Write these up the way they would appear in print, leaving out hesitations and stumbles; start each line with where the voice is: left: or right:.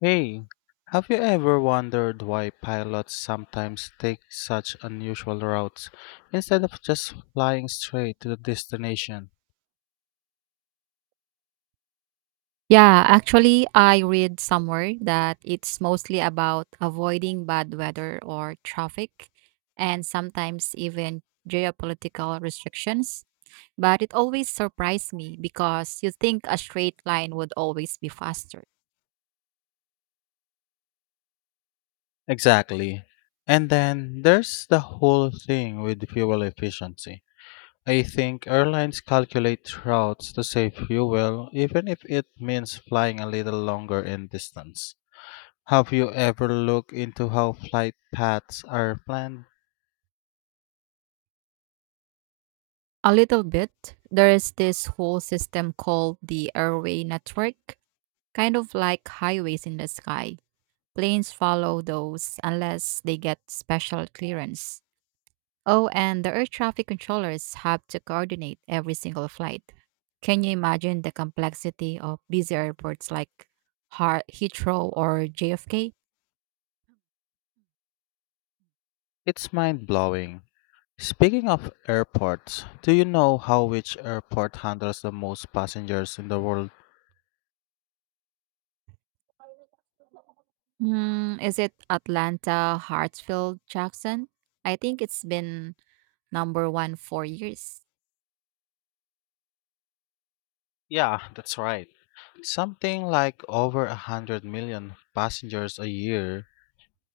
left: Hey, have you ever wondered why pilots sometimes take such unusual routes instead of just flying straight to the destination?
right: Yeah, actually, I read somewhere that it's mostly about avoiding bad weather or traffic and sometimes even geopolitical restrictions. But it always surprised me because you think a straight line would always be faster.
left: Exactly. And then there's the whole thing with fuel efficiency. I think airlines calculate routes to save fuel even if it means flying a little longer in distance. Have you ever looked into how flight paths are planned?
right: A little bit. There is this whole system called the airway network, kind of like highways in the sky. Planes follow those unless they get special clearance. Oh, and the air traffic controllers have to coordinate every single flight. Can you imagine the complexity of busy airports like Heathrow or JFK?
left: It's mind blowing. Speaking of airports, do you know how which airport handles the most passengers in the world?
right: Is it Atlanta, Hartsfield, Jackson? I think it's been number one for years.
left: Yeah, that's right. Something like over a hundred million passengers a year.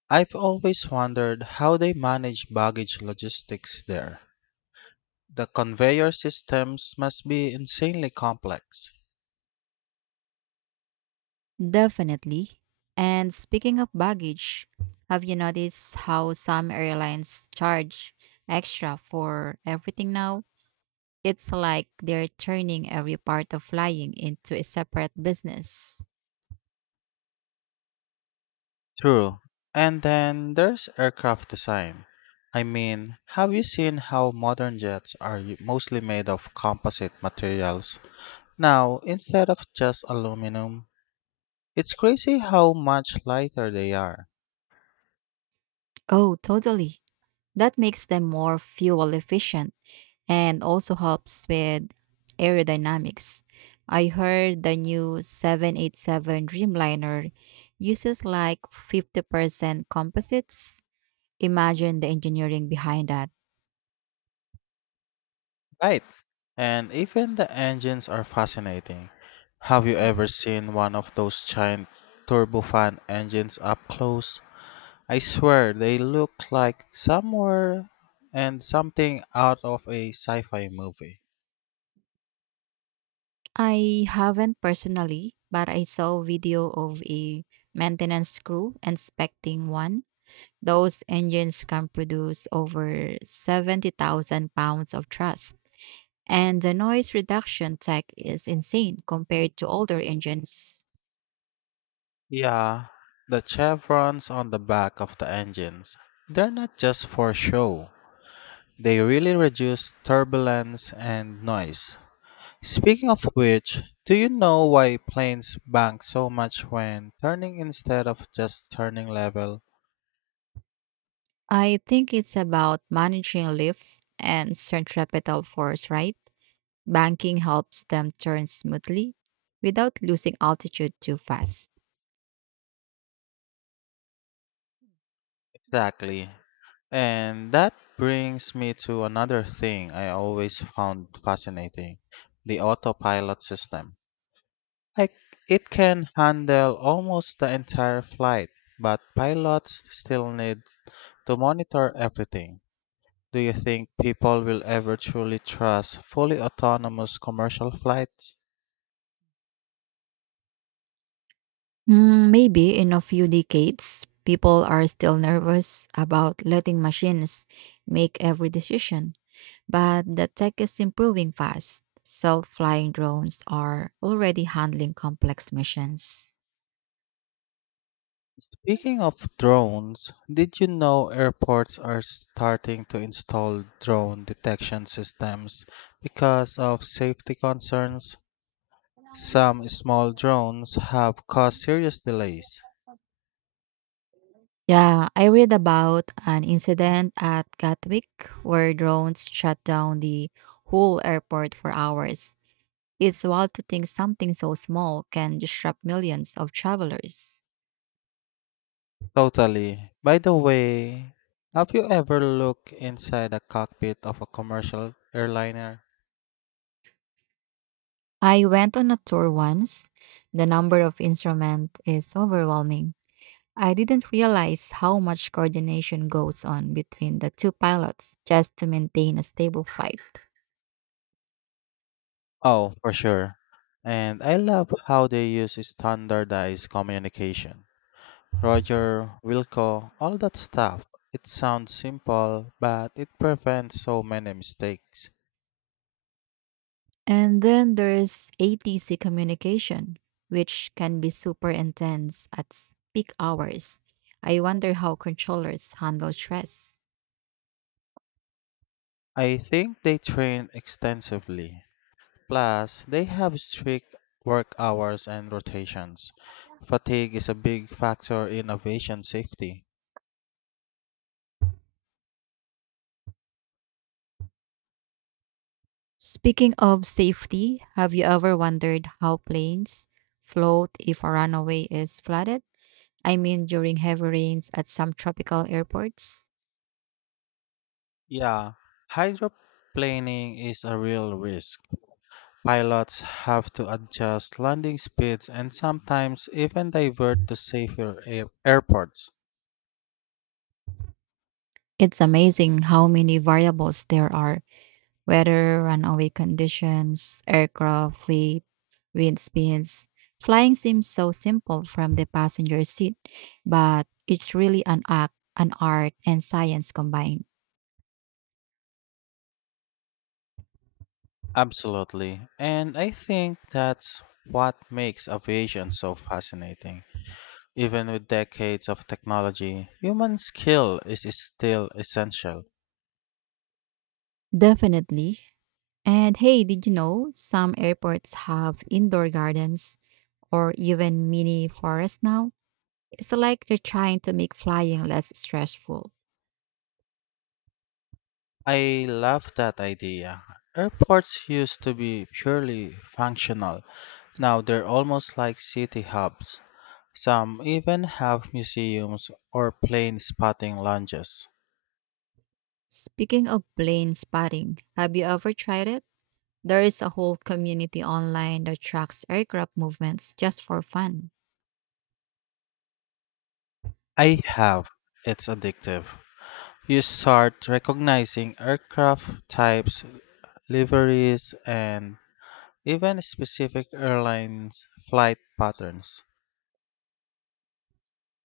left: I've always wondered how they manage baggage logistics there. The conveyor systems must be insanely complex.
right: Definitely. And speaking of baggage, have you noticed how some airlines charge extra for everything now? It's like they're turning every part of flying into a separate business.
left: True. And then there's aircraft design. I mean, have you seen how modern jets are mostly made of composite materials? Now, instead of just aluminum, it's crazy how much lighter they are.
right: Oh, totally. That makes them more fuel efficient and also helps with aerodynamics. I heard the new 787 Dreamliner uses like 50% composites. Imagine the engineering behind that.
left: Right. And even the engines are fascinating. Have you ever seen one of those giant turbofan engines up close? I swear they look like somewhere and something out of a sci fi movie.
right: I haven't personally, but I saw a video of a maintenance crew inspecting one. Those engines can produce over 70,000 pounds of thrust, and the noise reduction tech is insane compared to older engines.
left: Yeah. The chevrons on the back of the engines, they're not just for show, they really reduce turbulence and noise. Speaking of which, do you know why planes bank so much when turning instead of just turning level?
right: I think it's about managing lift and centripetal force, right? Banking helps them turn smoothly without losing altitude too fast.
left: Exactly. And that brings me to another thing I always found fascinating the autopilot system. Like, it can handle almost the entire flight, but pilots still need to monitor everything. Do you think people will ever truly trust fully autonomous commercial flights?
right: Maybe in a few decades, people are still nervous about letting machines make every decision. But the tech is improving fast. Self flying drones are already handling complex missions.
left: Speaking of drones, did you know airports are starting to install drone detection systems because of safety concerns? Some small drones have caused serious delays.
right: Yeah, I read about an incident at Gatwick where drones shut down the whole airport for hours. It's wild to think something so small can disrupt millions of travelers.
left: Totally. By the way, have you ever looked inside a cockpit of a commercial airliner?
right: I went on a tour once. The number of instruments is overwhelming. I didn't realize how much coordination goes on between the two pilots just to maintain a stable flight.
left: Oh, for sure. And I love how they use standardized communication. Roger Wilco, all that stuff. It sounds simple, but it prevents so many mistakes.
right: And then there's ATC communication, which can be super intense at peak hours. I wonder how controllers handle stress.
left: I think they train extensively. Plus, they have strict work hours and rotations. Fatigue is a big factor in aviation safety.
right: Speaking of safety, have you ever wondered how planes float if a runway is flooded? I mean, during heavy rains at some tropical airports?
left: Yeah, hydroplaning is a real risk. Pilots have to adjust landing speeds and sometimes even divert to safer airports.
right: It's amazing how many variables there are: weather, runway conditions, aircraft weight, wind speeds. Flying seems so simple from the passenger seat, but it's really an act, an art, and science combined.
left: Absolutely. And I think that's what makes aviation so fascinating. Even with decades of technology, human skill is still essential.
right: Definitely. And hey, did you know some airports have indoor gardens or even mini forests now? It's like they're trying to make flying less stressful.
left: I love that idea. Airports used to be purely functional. Now they're almost like city hubs. Some even have museums or plane spotting lounges.
right: Speaking of plane spotting, have you ever tried it? There is a whole community online that tracks aircraft movements just for fun.
left: I have. It's addictive. You start recognizing aircraft types liveries, and even specific airlines' flight patterns.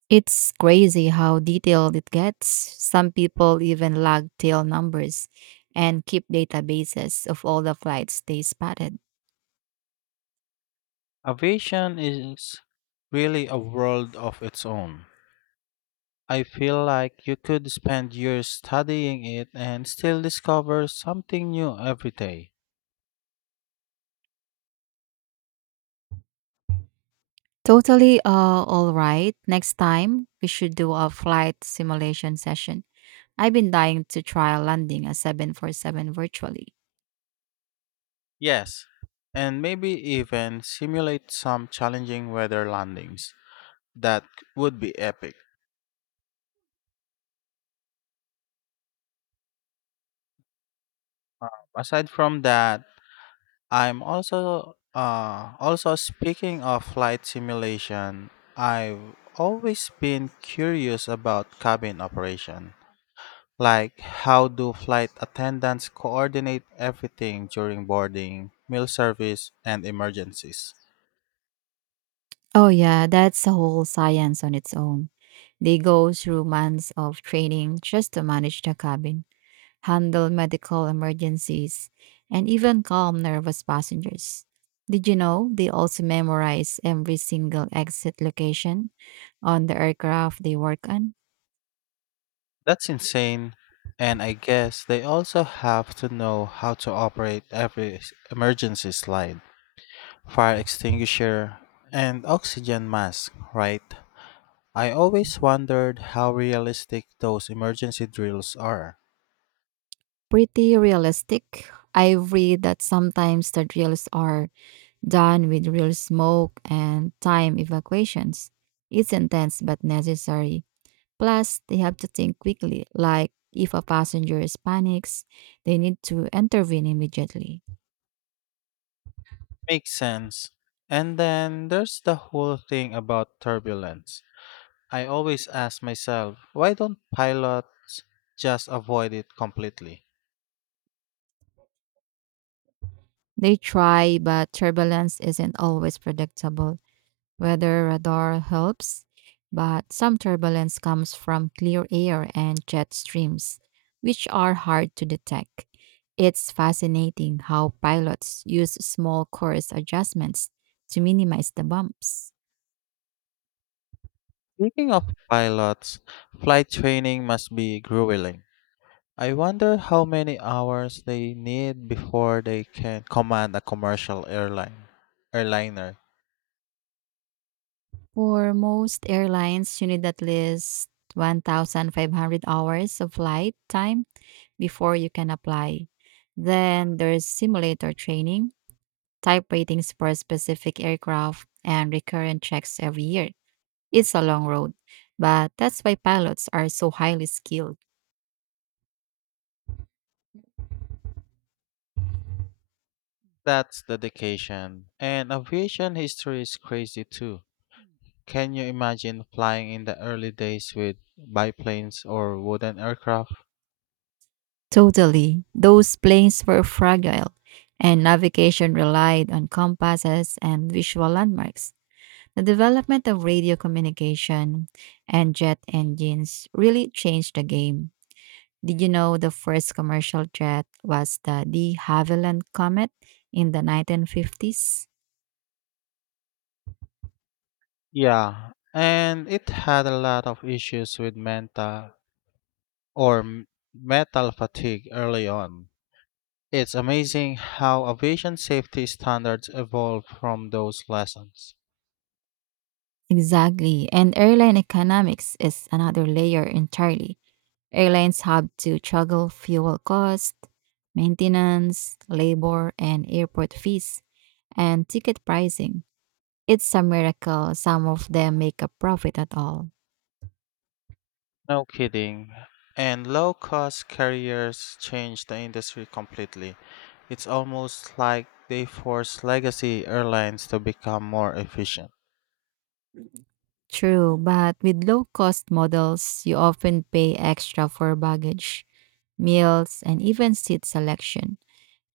right: It's crazy how detailed it gets. Some people even log tail numbers and keep databases of all the flights they spotted.
left: Aviation is really a world of its own. I feel like you could spend years studying it and still discover something new every day.
right: Totally. All right. Next time, we should do a flight simulation session. I've been dying to try landing a 747 virtually.
left: Yes, and maybe even simulate some challenging weather landings. That would be epic. Aside from that, I'm also also speaking of flight simulation, I've always been curious about cabin operation. Like how do flight attendants coordinate everything during boarding, meal service, and emergencies?
right: Oh, yeah, that's a whole science on its own. They go through months of training just to manage the cabin, handle medical emergencies, and even calm nervous passengers. Did you know they also memorize every single exit location on the aircraft they work on?
left: That's insane. And I guess they also have to know how to operate every emergency slide, fire extinguisher, and oxygen mask, right? I always wondered how realistic those emergency drills are.
right: Pretty realistic. I've read that sometimes the drills are done with real smoke and time evacuations. It's intense but necessary. Plus, they have to think quickly, like if a passenger is panics, they need to intervene immediately.
left: Makes sense. And then there's the whole thing about turbulence. I always ask myself, why don't pilots just avoid it completely?
right: They try, but turbulence isn't always predictable. Weather radar helps, but some turbulence comes from clear air and jet streams, which are hard to detect. It's fascinating how pilots use small course adjustments to minimize the bumps.
left: Speaking of pilots, flight training must be grueling. I wonder how many hours they need before they can command a commercial airline airliner.
right: For most airlines, you need at least 1,500 hours of flight time before you can apply. Then there's simulator training, type ratings for specific aircraft, and recurrent checks every year. It's a long road, but that's why pilots are so highly skilled.
left: That's dedication. And aviation history is crazy too. Can you imagine flying in the early days with biplanes or wooden aircraft?
right: Totally. Those planes were fragile, and navigation relied on compasses and visual landmarks. The development of radio communication and jet engines really changed the game. Did you know the first commercial jet was the de Havilland Comet in the 1950s?
left: Yeah, and it had a lot of issues with mental or metal fatigue early on. It's amazing how aviation safety standards evolved from those lessons.
right: Exactly. And airline economics is another layer entirely. Airlines have to juggle fuel cost, maintenance, labor, and airport fees, and ticket pricing. It's a miracle some of them make a profit at all.
left: No kidding. And low cost carriers changed the industry completely. It's almost like they forced legacy airlines to become more efficient.
right: True, but with low cost models, you often pay extra for baggage, meals, and even seat selection.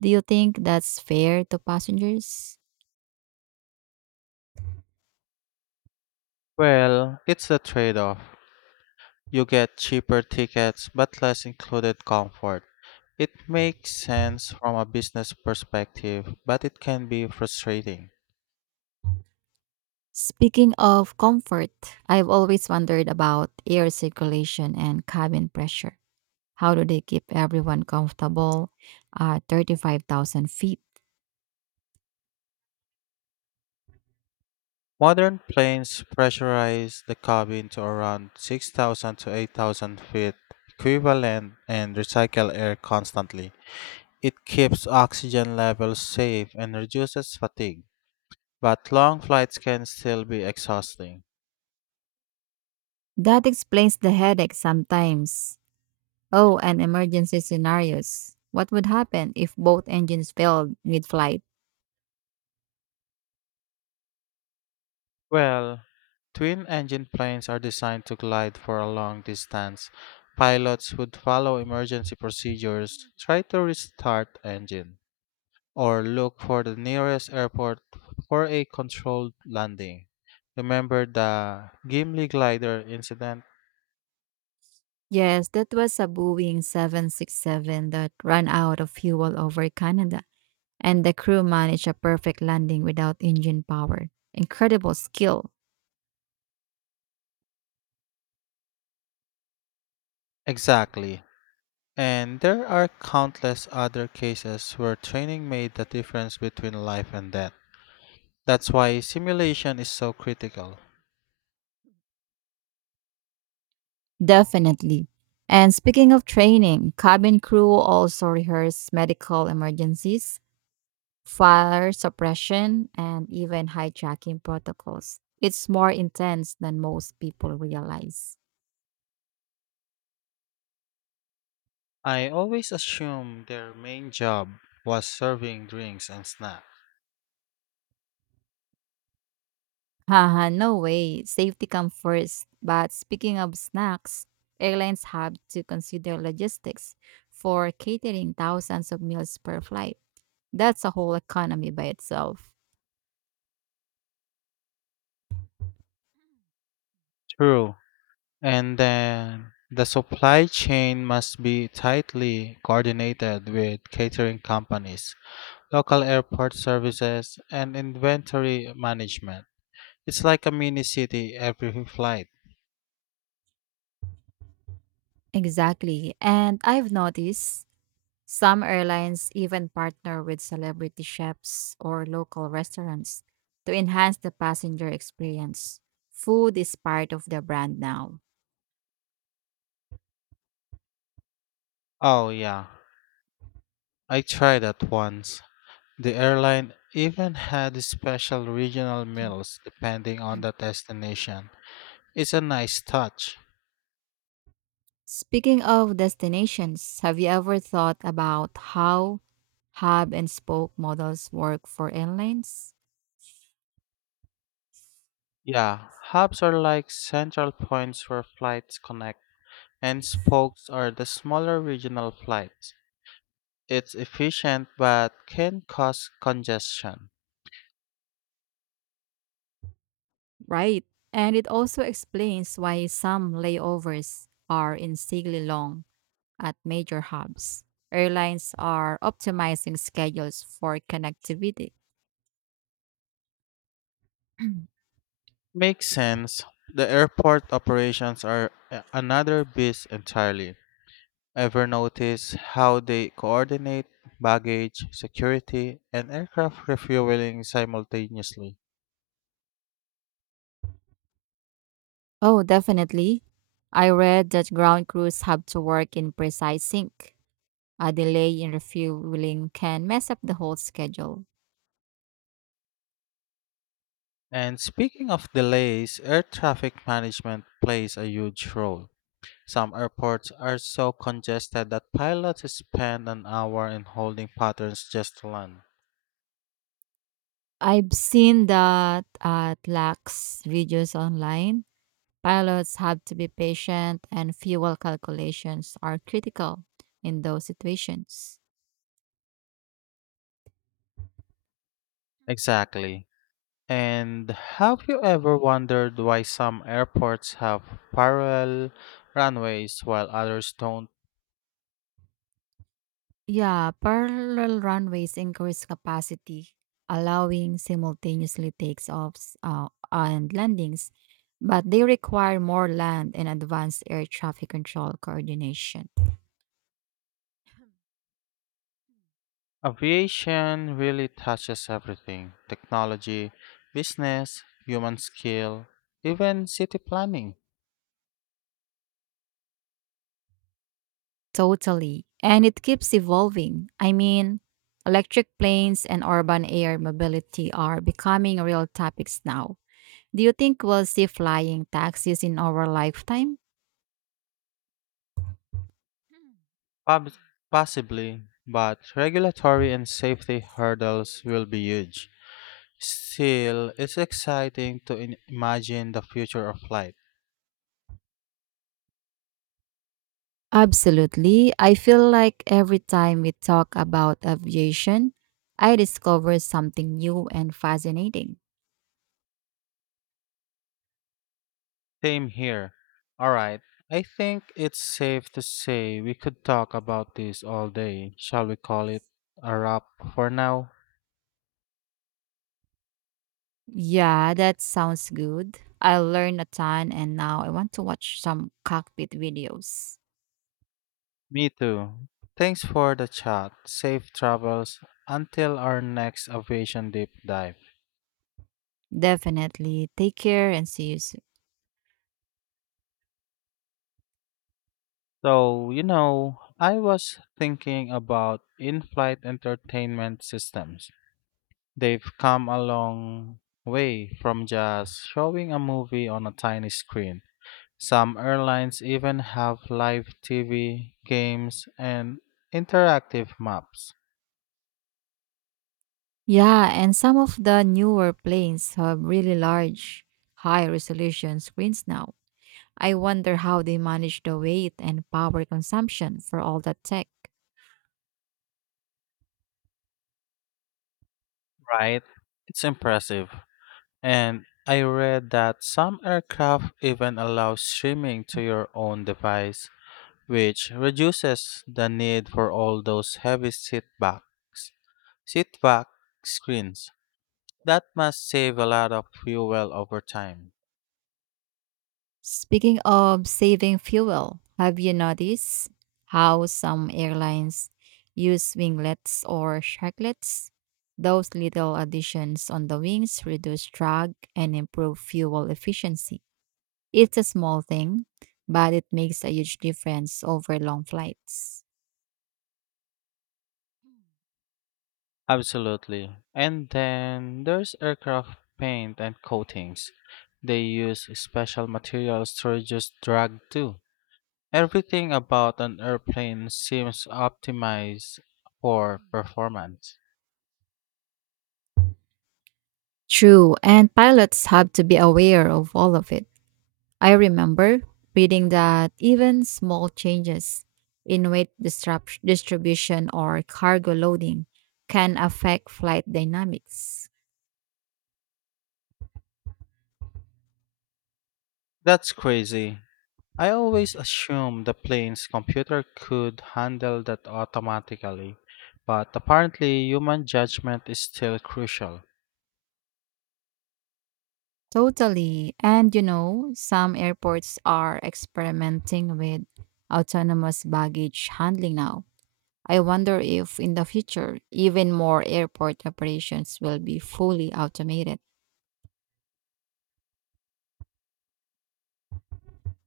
right: Do you think that's fair to passengers?
left: Well, it's a trade off. You get cheaper tickets but less included comfort. It makes sense from a business perspective, but it can be frustrating.
right: Speaking of comfort, I've always wondered about air circulation and cabin pressure. How do they keep everyone comfortable at 35,000 feet?
left: Modern planes pressurize the cabin to around 6,000 to 8,000 feet equivalent and recycle air constantly. It keeps oxygen levels safe and reduces fatigue, but long flights can still be exhausting.
right: That explains the headache sometimes. Oh, and emergency scenarios. What would happen if both engines failed mid flight?
left: Well, Twin-engine planes are designed to glide for a long distance. Pilots would follow emergency procedures, try to restart engine, or look for the nearest airport for a controlled landing. Remember the Gimli glider incident?
right: Yes, that was a Boeing 767 that ran out of fuel over Canada, and the crew managed a perfect landing without engine power. Incredible skill,
left: Exactly. And there are countless other cases where training made the difference between life and death. That's why simulation is so critical.
right: definitely. And speaking of training, cabin crew also rehearse medical emergencies, fire suppression, and even hijacking protocols. It's more intense than most people realize.
left: I always assumed their main job was serving drinks and snacks.
right: Haha, no way. Safety comes first. But speaking of snacks, airlines have to consider logistics for catering thousands of meals per flight. That's a whole economy by itself.
left: True. And then the supply chain must be tightly coordinated with catering companies, local airport services, and inventory management. It's like a mini city every flight.
right: Exactly. And I've noticed some airlines even partner with celebrity chefs or local restaurants to enhance the passenger experience. Food is part of the brand now.
left: Oh, yeah. I tried that once. The airline even had special regional meals depending on the destination. It's a nice touch.
right: Speaking of destinations, have you ever thought about how hub and spoke models work for airlines?
left: Yeah, hubs are like central points where flights connect, and spokes are the smaller regional flights. It's efficient but can cause congestion.
right: Right. And it also explains why some layovers are insanely long at major hubs. Airlines are optimizing schedules for connectivity.
left: Makes sense. The airport operations are another beast entirely. Ever notice how they coordinate baggage, security, and aircraft refueling simultaneously?
right: Oh, definitely. I read that ground crews have to work in precise sync. A delay in refueling can mess up the whole schedule.
left: And speaking of delays, air traffic management plays a huge role. Some airports are so congested that pilots spend an hour in holding patterns just to land.
right: I've seen that at lax videos online. Pilots have to be patient and fuel calculations are critical in those situations.
left: Exactly. And have you ever wondered why some airports have parallel runways while others don't?
right: Yeah, parallel runways increase capacity, allowing simultaneously takeoffs and landings, but they require more land and advanced air traffic control coordination.
left: Aviation really touches everything technology, business, human skill, even city planning.
right: Totally. And it keeps evolving. I mean, electric planes and urban air mobility are becoming real topics now. Do you think we'll see flying taxis in our lifetime?
left: Pub- possibly, but regulatory and safety hurdles will be huge. Still, it's exciting to imagine the future of flight.
right: Absolutely. I feel like every time we talk about aviation, I discover something new and fascinating.
left: Same here. Alright, I think it's safe to say we could talk about this all day. Shall we call it a wrap for now?
right: Yeah, that sounds good. I learned a ton and now I want to watch some cockpit videos.
left: Me too. Thanks for the chat. Safe travels until our next aviation deep dive.
right: Definitely. Take care and see you soon.
left: So, I was thinking about in flight entertainment systems. They've come a long way from just showing a movie on a tiny screen. Some airlines even have live TV, games, and interactive maps.
right: Yeah, and some of the newer planes have really large, high resolution screens now. I wonder how they manage the weight and power consumption for all that tech.
left: Right? It's impressive. And I read that some aircraft even allow streaming to your own device, which reduces the need for all those heavy seatbacks, seatback screens. That must save a lot of fuel over time.
right: Speaking of saving fuel, have you noticed how some airlines use winglets or sharklets? Those little additions on the wings reduce drag and improve fuel efficiency. It's a small thing, but it makes a huge difference over long flights.
left: Absolutely. And then there's aircraft paint and coatings. They use special materials to reduce drag too. Everything about an airplane seems optimized for performance.
right: True, and pilots have to be aware of all of it. I remember reading that even small changes in weight distribution or cargo loading can affect flight dynamics.
left: That's crazy. I always assumed the plane's computer could handle that automatically, but apparently human judgment is still crucial.
right: Totally. And you know, some airports are experimenting with autonomous baggage handling now. I wonder if in the future, even more airport operations will be fully automated.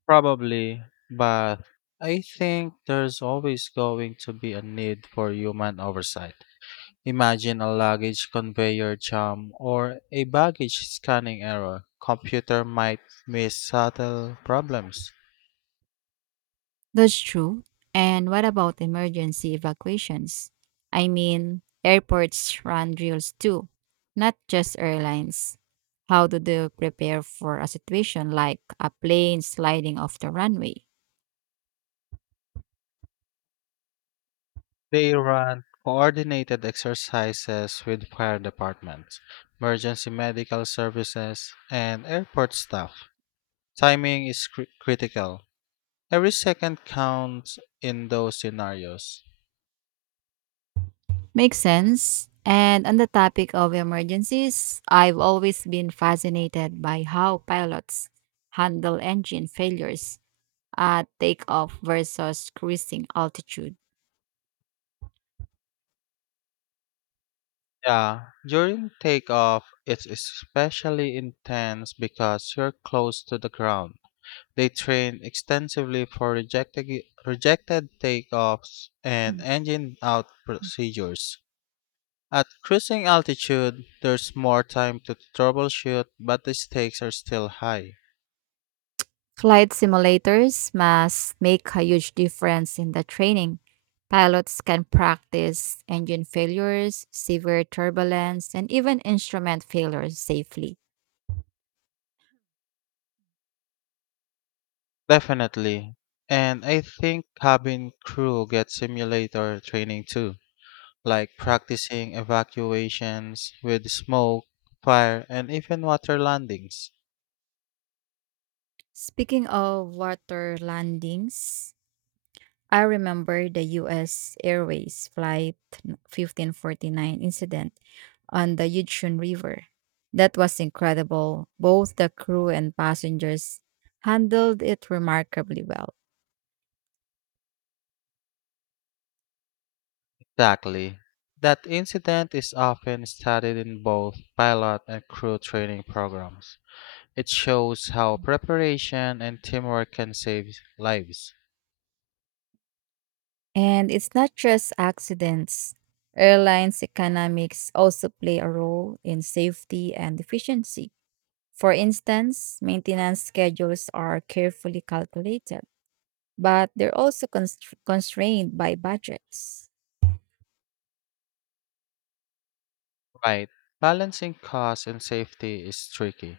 left: Probably, but I think there's always going to be a need for human oversight. Imagine a luggage conveyor jam or a baggage scanning error. Computer might miss subtle problems.
right: That's true. And what about emergency evacuations? I mean, airports run drills too, not just airlines. How do they prepare for a situation like a plane sliding off the runway?
left: They run coordinated exercises with fire departments, emergency medical services, and airport staff. Timing is critical. Every second counts in those scenarios.
right: Makes sense. And on the topic of emergencies, I've always been fascinated by how pilots handle engine failures at takeoff versus cruising altitude?
left: Yeah, during takeoff, it's especially intense because you're close to the ground. They train extensively for rejected takeoffs and
right: Mm,
left: engine out
right: mm.
left: procedures. At cruising altitude, there's more time to troubleshoot, but the stakes are still high.
right: Flight simulators must make a huge difference in the training. Pilots can practice engine failures, severe turbulence, and even instrument failures safely.
left: Definitely. And I think cabin crew get simulator training too. Like practicing evacuations with smoke, fire, and even water landings.
right: Speaking of water landings, I remember the US Airways Flight 1549 incident on the Yuzhun River. That was incredible. Both the crew and passengers handled it remarkably well.
left: Exactly. That incident is often studied in both pilot and crew training programs. It shows how preparation and teamwork can save lives.
right: And it's not just accidents. Airlines' economics also play a role in safety and efficiency. For instance, maintenance schedules are carefully calculated, but they're also constrained by budgets.
left: Right. Balancing cost and safety is tricky.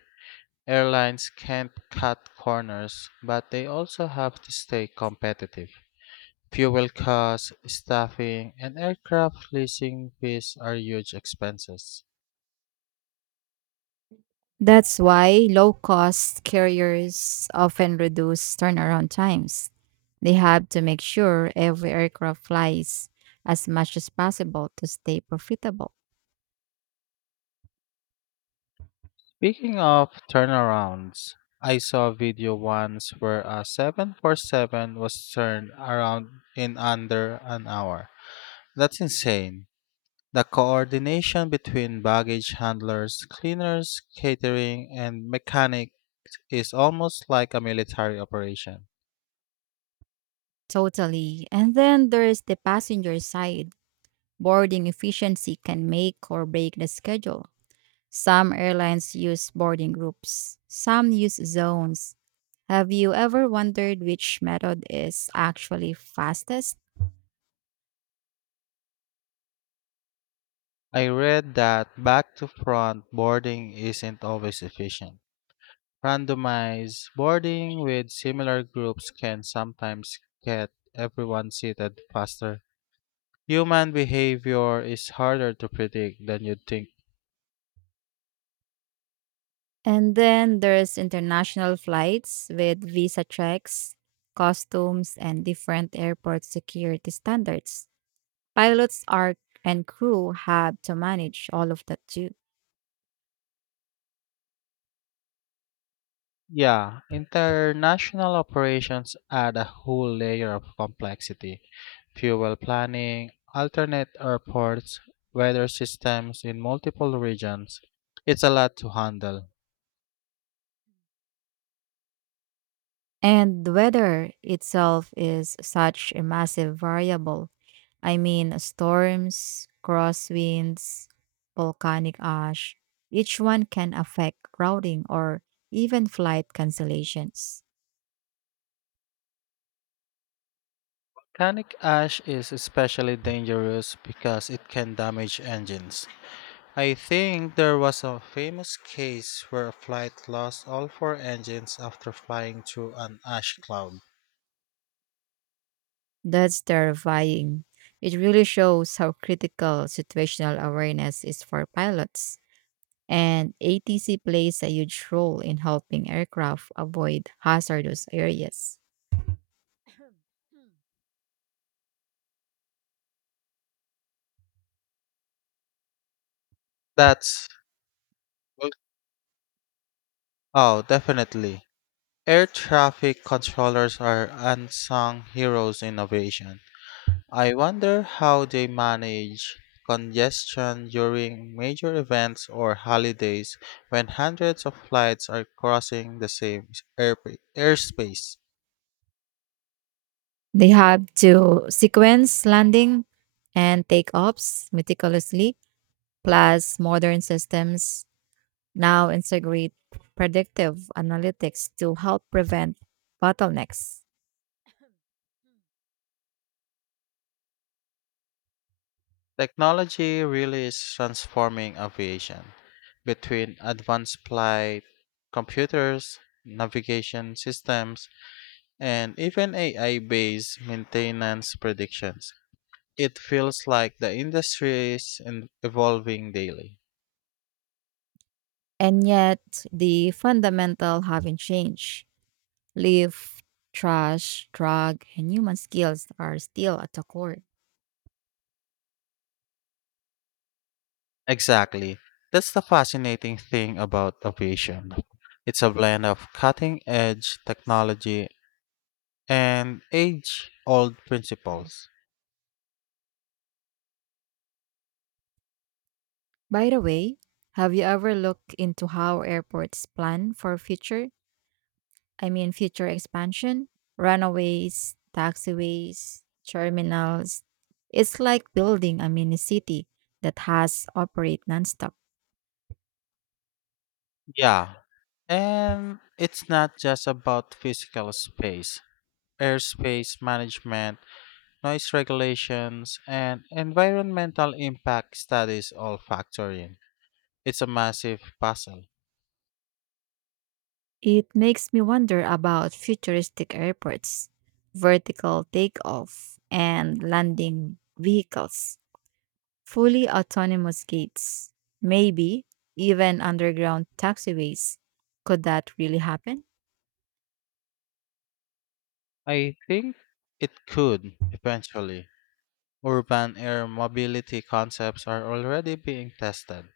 left: Airlines can't cut corners, but they also have to stay competitive. Fuel costs, staffing, and aircraft leasing fees are huge expenses.
right: That's why low cost carriers often reduce turnaround times. They have to make sure every aircraft flies as much as possible to stay profitable.
left: Speaking of turnarounds, I saw a video once where a 747 was turned around in under an hour. That's insane. The coordination between baggage handlers, cleaners, catering, and mechanic is almost like a military operation.
right: Totally. And then there's the passenger side. Boarding efficiency can make or break the schedule. Some airlines use boarding groups, some use zones. Have you ever wondered which method is actually fastest?
left: I read that back to front boarding isn't always efficient. Randomized boarding with similar groups can sometimes get everyone seated faster. Human behavior is harder to predict than you'd think.
right: And then there's international flights with visa checks, customs, and different airport security standards. Pilots are and crew have to manage all of that too.
left: Yeah, international operations add a whole layer of complexity. Fuel planning, alternate airports, weather systems in multiple regions. It's a lot to handle.
right: And the weather itself is such a massive variable. I mean, storms, crosswinds, volcanic ash, each one can affect routing or even flight cancellations.
left: Volcanic ash is especially dangerous because it can damage engines. I think there was a famous case where a flight lost all four engines after flying through an ash cloud.
right: That's terrifying. It really shows how critical situational awareness is for pilots. And ATC plays a huge role in helping aircraft avoid hazardous areas.
left: That's oh, definitely. Air traffic controllers are unsung heroes in aviation. I wonder how they manage congestion during major events or holidays when hundreds of flights are crossing the same airspace.
right: They have to sequence landing and takeoffs meticulously, plus modern systems now integrate predictive analytics to help prevent bottlenecks.
left: Technology really is transforming aviation. Between advanced flight computers, navigation systems, and even AI based maintenance predictions, it feels like the industry is evolving daily.
right: And yet, the fundamental haven't changed. Live, trash, drug, and human skills are still at the core.
left: Exactly. That's the fascinating thing about aviation. It's a blend of cutting edge technology and age old
right: Mm.
left: principles.
right: By the way, have you ever looked into how airports plan for future, I mean, future expansion, runaways, taxiways, terminals. It's like building a mini city that has operate nonstop.
left: Yeah, and it's not just about physical space. Airspace management, noise regulations, and environmental impact studies all factor in. It's a massive puzzle.
right: It makes me wonder about futuristic airports, vertical takeoff and landing vehicles, fully autonomous gates, maybe even underground taxiways. Could that really happen?
left: I think it could, eventually. Urban air mobility concepts are already being tested.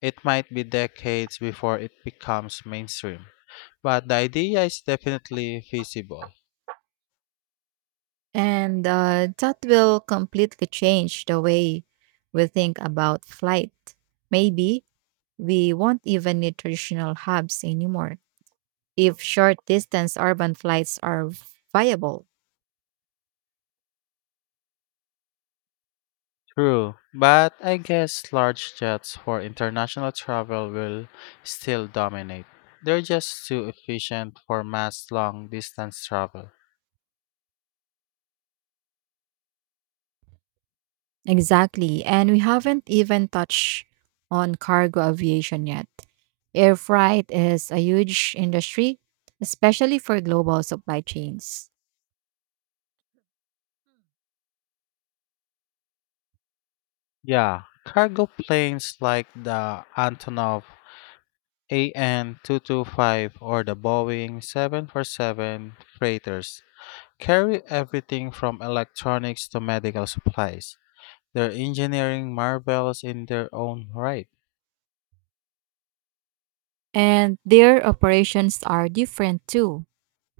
left: It might be decades before it becomes mainstream, but the idea is definitely feasible.
right: And that will completely change the way we think about flight. Maybe we won't even need traditional hubs anymore if short distance urban flights are viable.
left: True, but I guess large jets for international travel will still dominate. They're just too efficient for mass long distance travel.
right: Exactly. And we haven't even touched on cargo aviation yet. Air freight is a huge industry, especially for global supply chains.
left: Yeah, cargo planes like the Antonov AN 225 or the Boeing 747 freighters carry everything from electronics to medical supplies. They're engineering marvels in their own right.
right: And their operations are different too: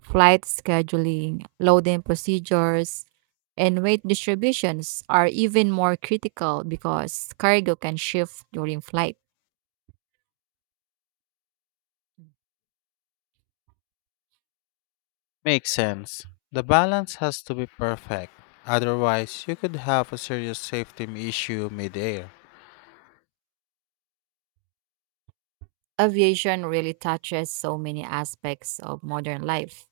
right: flight scheduling, loading procedures, and weight distributions are even more critical because cargo can shift during flight.
left: Makes sense. The balance has to be perfect. Otherwise, you could have a serious safety issue midair.
right: Aviation really touches so many aspects of modern life: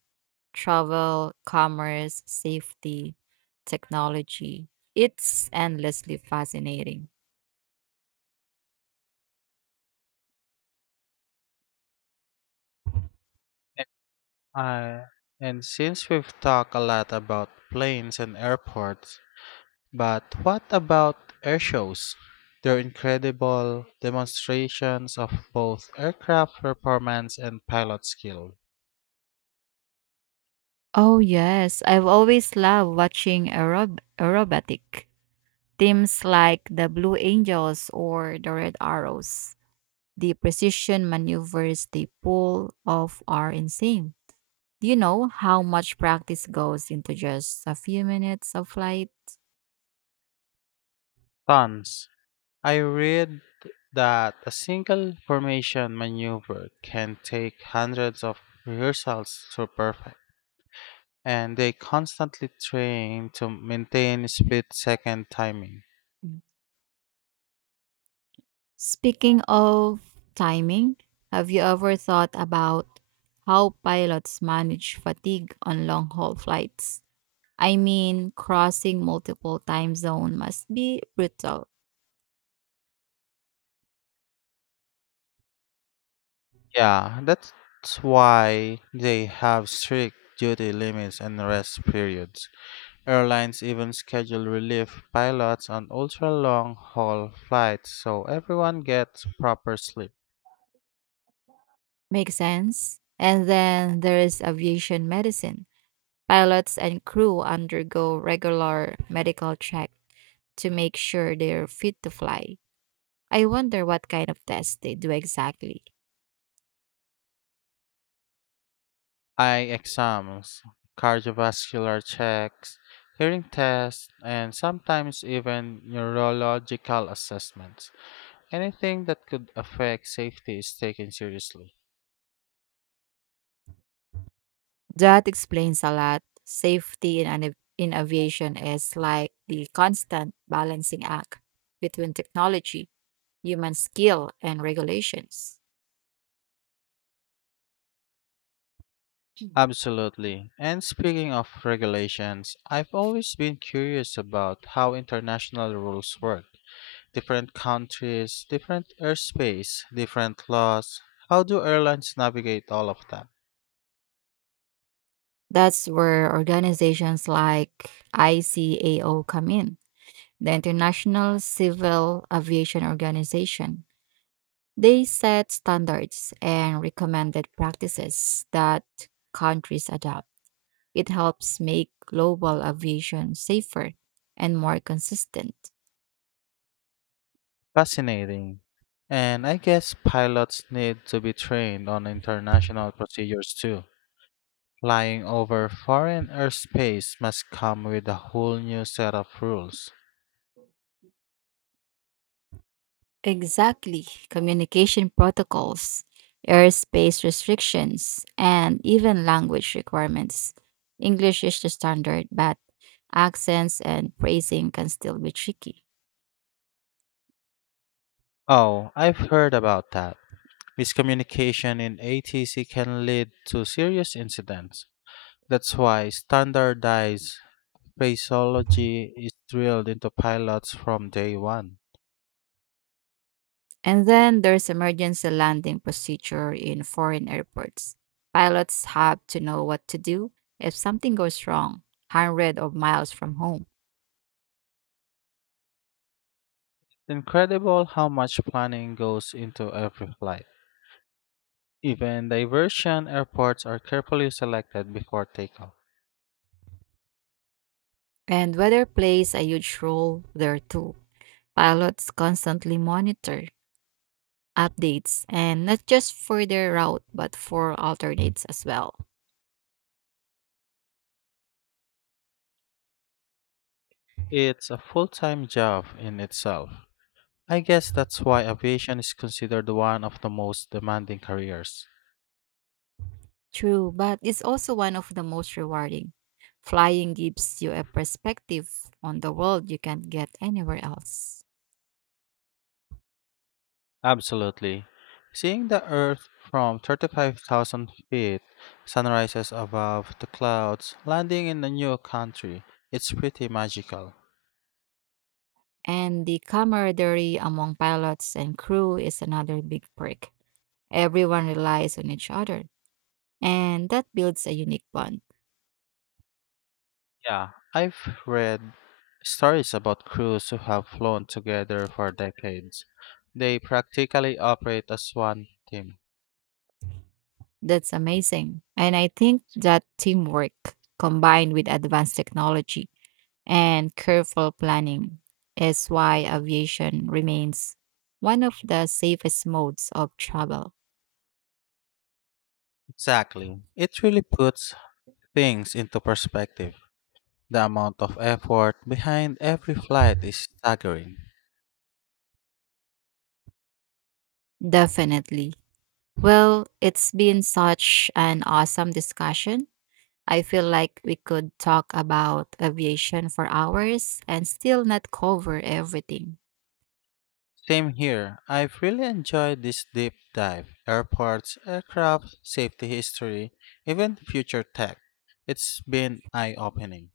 right: travel, commerce, safety, technology. It's endlessly fascinating.
left: Uh, and since we've talked a lot about planes and airports, but what about air shows? They're incredible demonstrations of both aircraft performance and pilot skill.
right: Oh, yes. I've always loved watching aerobatic teams like the Blue Angels or the Red Arrows. The precision maneuvers they pull off are insane. Do you know how much practice goes into just a few minutes of flight?
left: Tons. I read that a single formation maneuver can take hundreds of rehearsals to perfect, and they constantly train to maintain split second timing.
right: Speaking of timing, have you ever thought about how pilots manage fatigue on long haul flights? I mean, crossing multiple time zones must be brutal.
left: Yeah, that's why they have strict duty limits and rest periods. Airlines even schedule relief pilots on ultra long haul flights so everyone gets proper sleep.
right: Makes sense. And then there is aviation medicine. Pilots and crew undergo regular medical check to make sure they're fit to fly. I wonder what kind of tests they do exactly.
left: Eye exams, cardiovascular checks, hearing tests, and sometimes even neurological assessments. Anything that could affect safety is taken seriously.
right: That explains a lot. Safety in, in aviation is like the constant balancing act between technology, human skill, and regulations.
left: Absolutely. And speaking of regulations, I've always been curious about how international rules work. Different countries, different airspace, different laws. How do airlines navigate all of that?
right: That's where organizations like ICAO come in, the International Civil Aviation Organization. They set standards and recommended practices that countries adopt. It helps make global aviation safer and more consistent.
left: Fascinating. And I guess pilots need to be trained on international procedures too. Flying over foreign airspace must come with a whole new set of rules.
right: Exactly. Communication protocols, airspace restrictions, and even language requirements. English is the standard, but accents and phrasing can still be tricky.
left: Oh, I've heard about that. Miscommunication in ATC can lead to serious incidents. That's why standardized phraseology is drilled into pilots from day one.
right: And then there's emergency landing procedure in foreign airports. Pilots have to know what to do if something goes wrong, hundreds of miles from home.
left: Incredible how much planning goes into every flight. Even diversion airports are carefully selected before takeoff.
right: And weather plays a huge role there too. Pilots constantly monitor updates and not just for their route but for alternates as well.
left: It's a full time job in itself. I guess that's why aviation is considered one of the most demanding careers.
right: True, but it's also one of the most rewarding. Flying gives you a perspective on the world you can't get anywhere else.
left: Absolutely. Seeing the Earth from 35,000 feet, sunrises above the clouds, landing in a new country, it's pretty magical.
right: And the camaraderie among pilots and crew is another big perk. Everyone relies on each other, and that builds a unique bond.
left: Yeah, I've read stories about crews who have flown together for decades. They practically operate as one team.
right: That's amazing. And I think that teamwork combined with advanced technology and careful planning is why aviation remains one of the safest modes of travel.
left: Exactly. It really puts things into perspective. The amount of effort behind every flight is staggering.
right: Definitely. Well, it's been such an awesome discussion. I feel like we could talk about aviation for hours and still not cover everything.
left: Same here. I've really enjoyed this deep dive. Airports, aircraft, safety history, even future tech. It's been eye opening.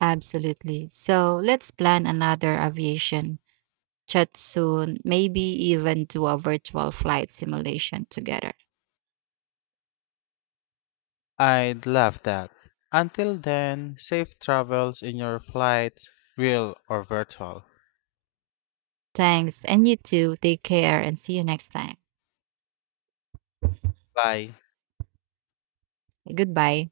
right: Absolutely. So let's plan another aviation chat soon, maybe even do a virtual flight simulation together.
left: I'd love that. Until then, safe travels in your flights, real or virtual.
right: Thanks. And you too. Take care and see you next time.
left: Bye.
right: Goodbye.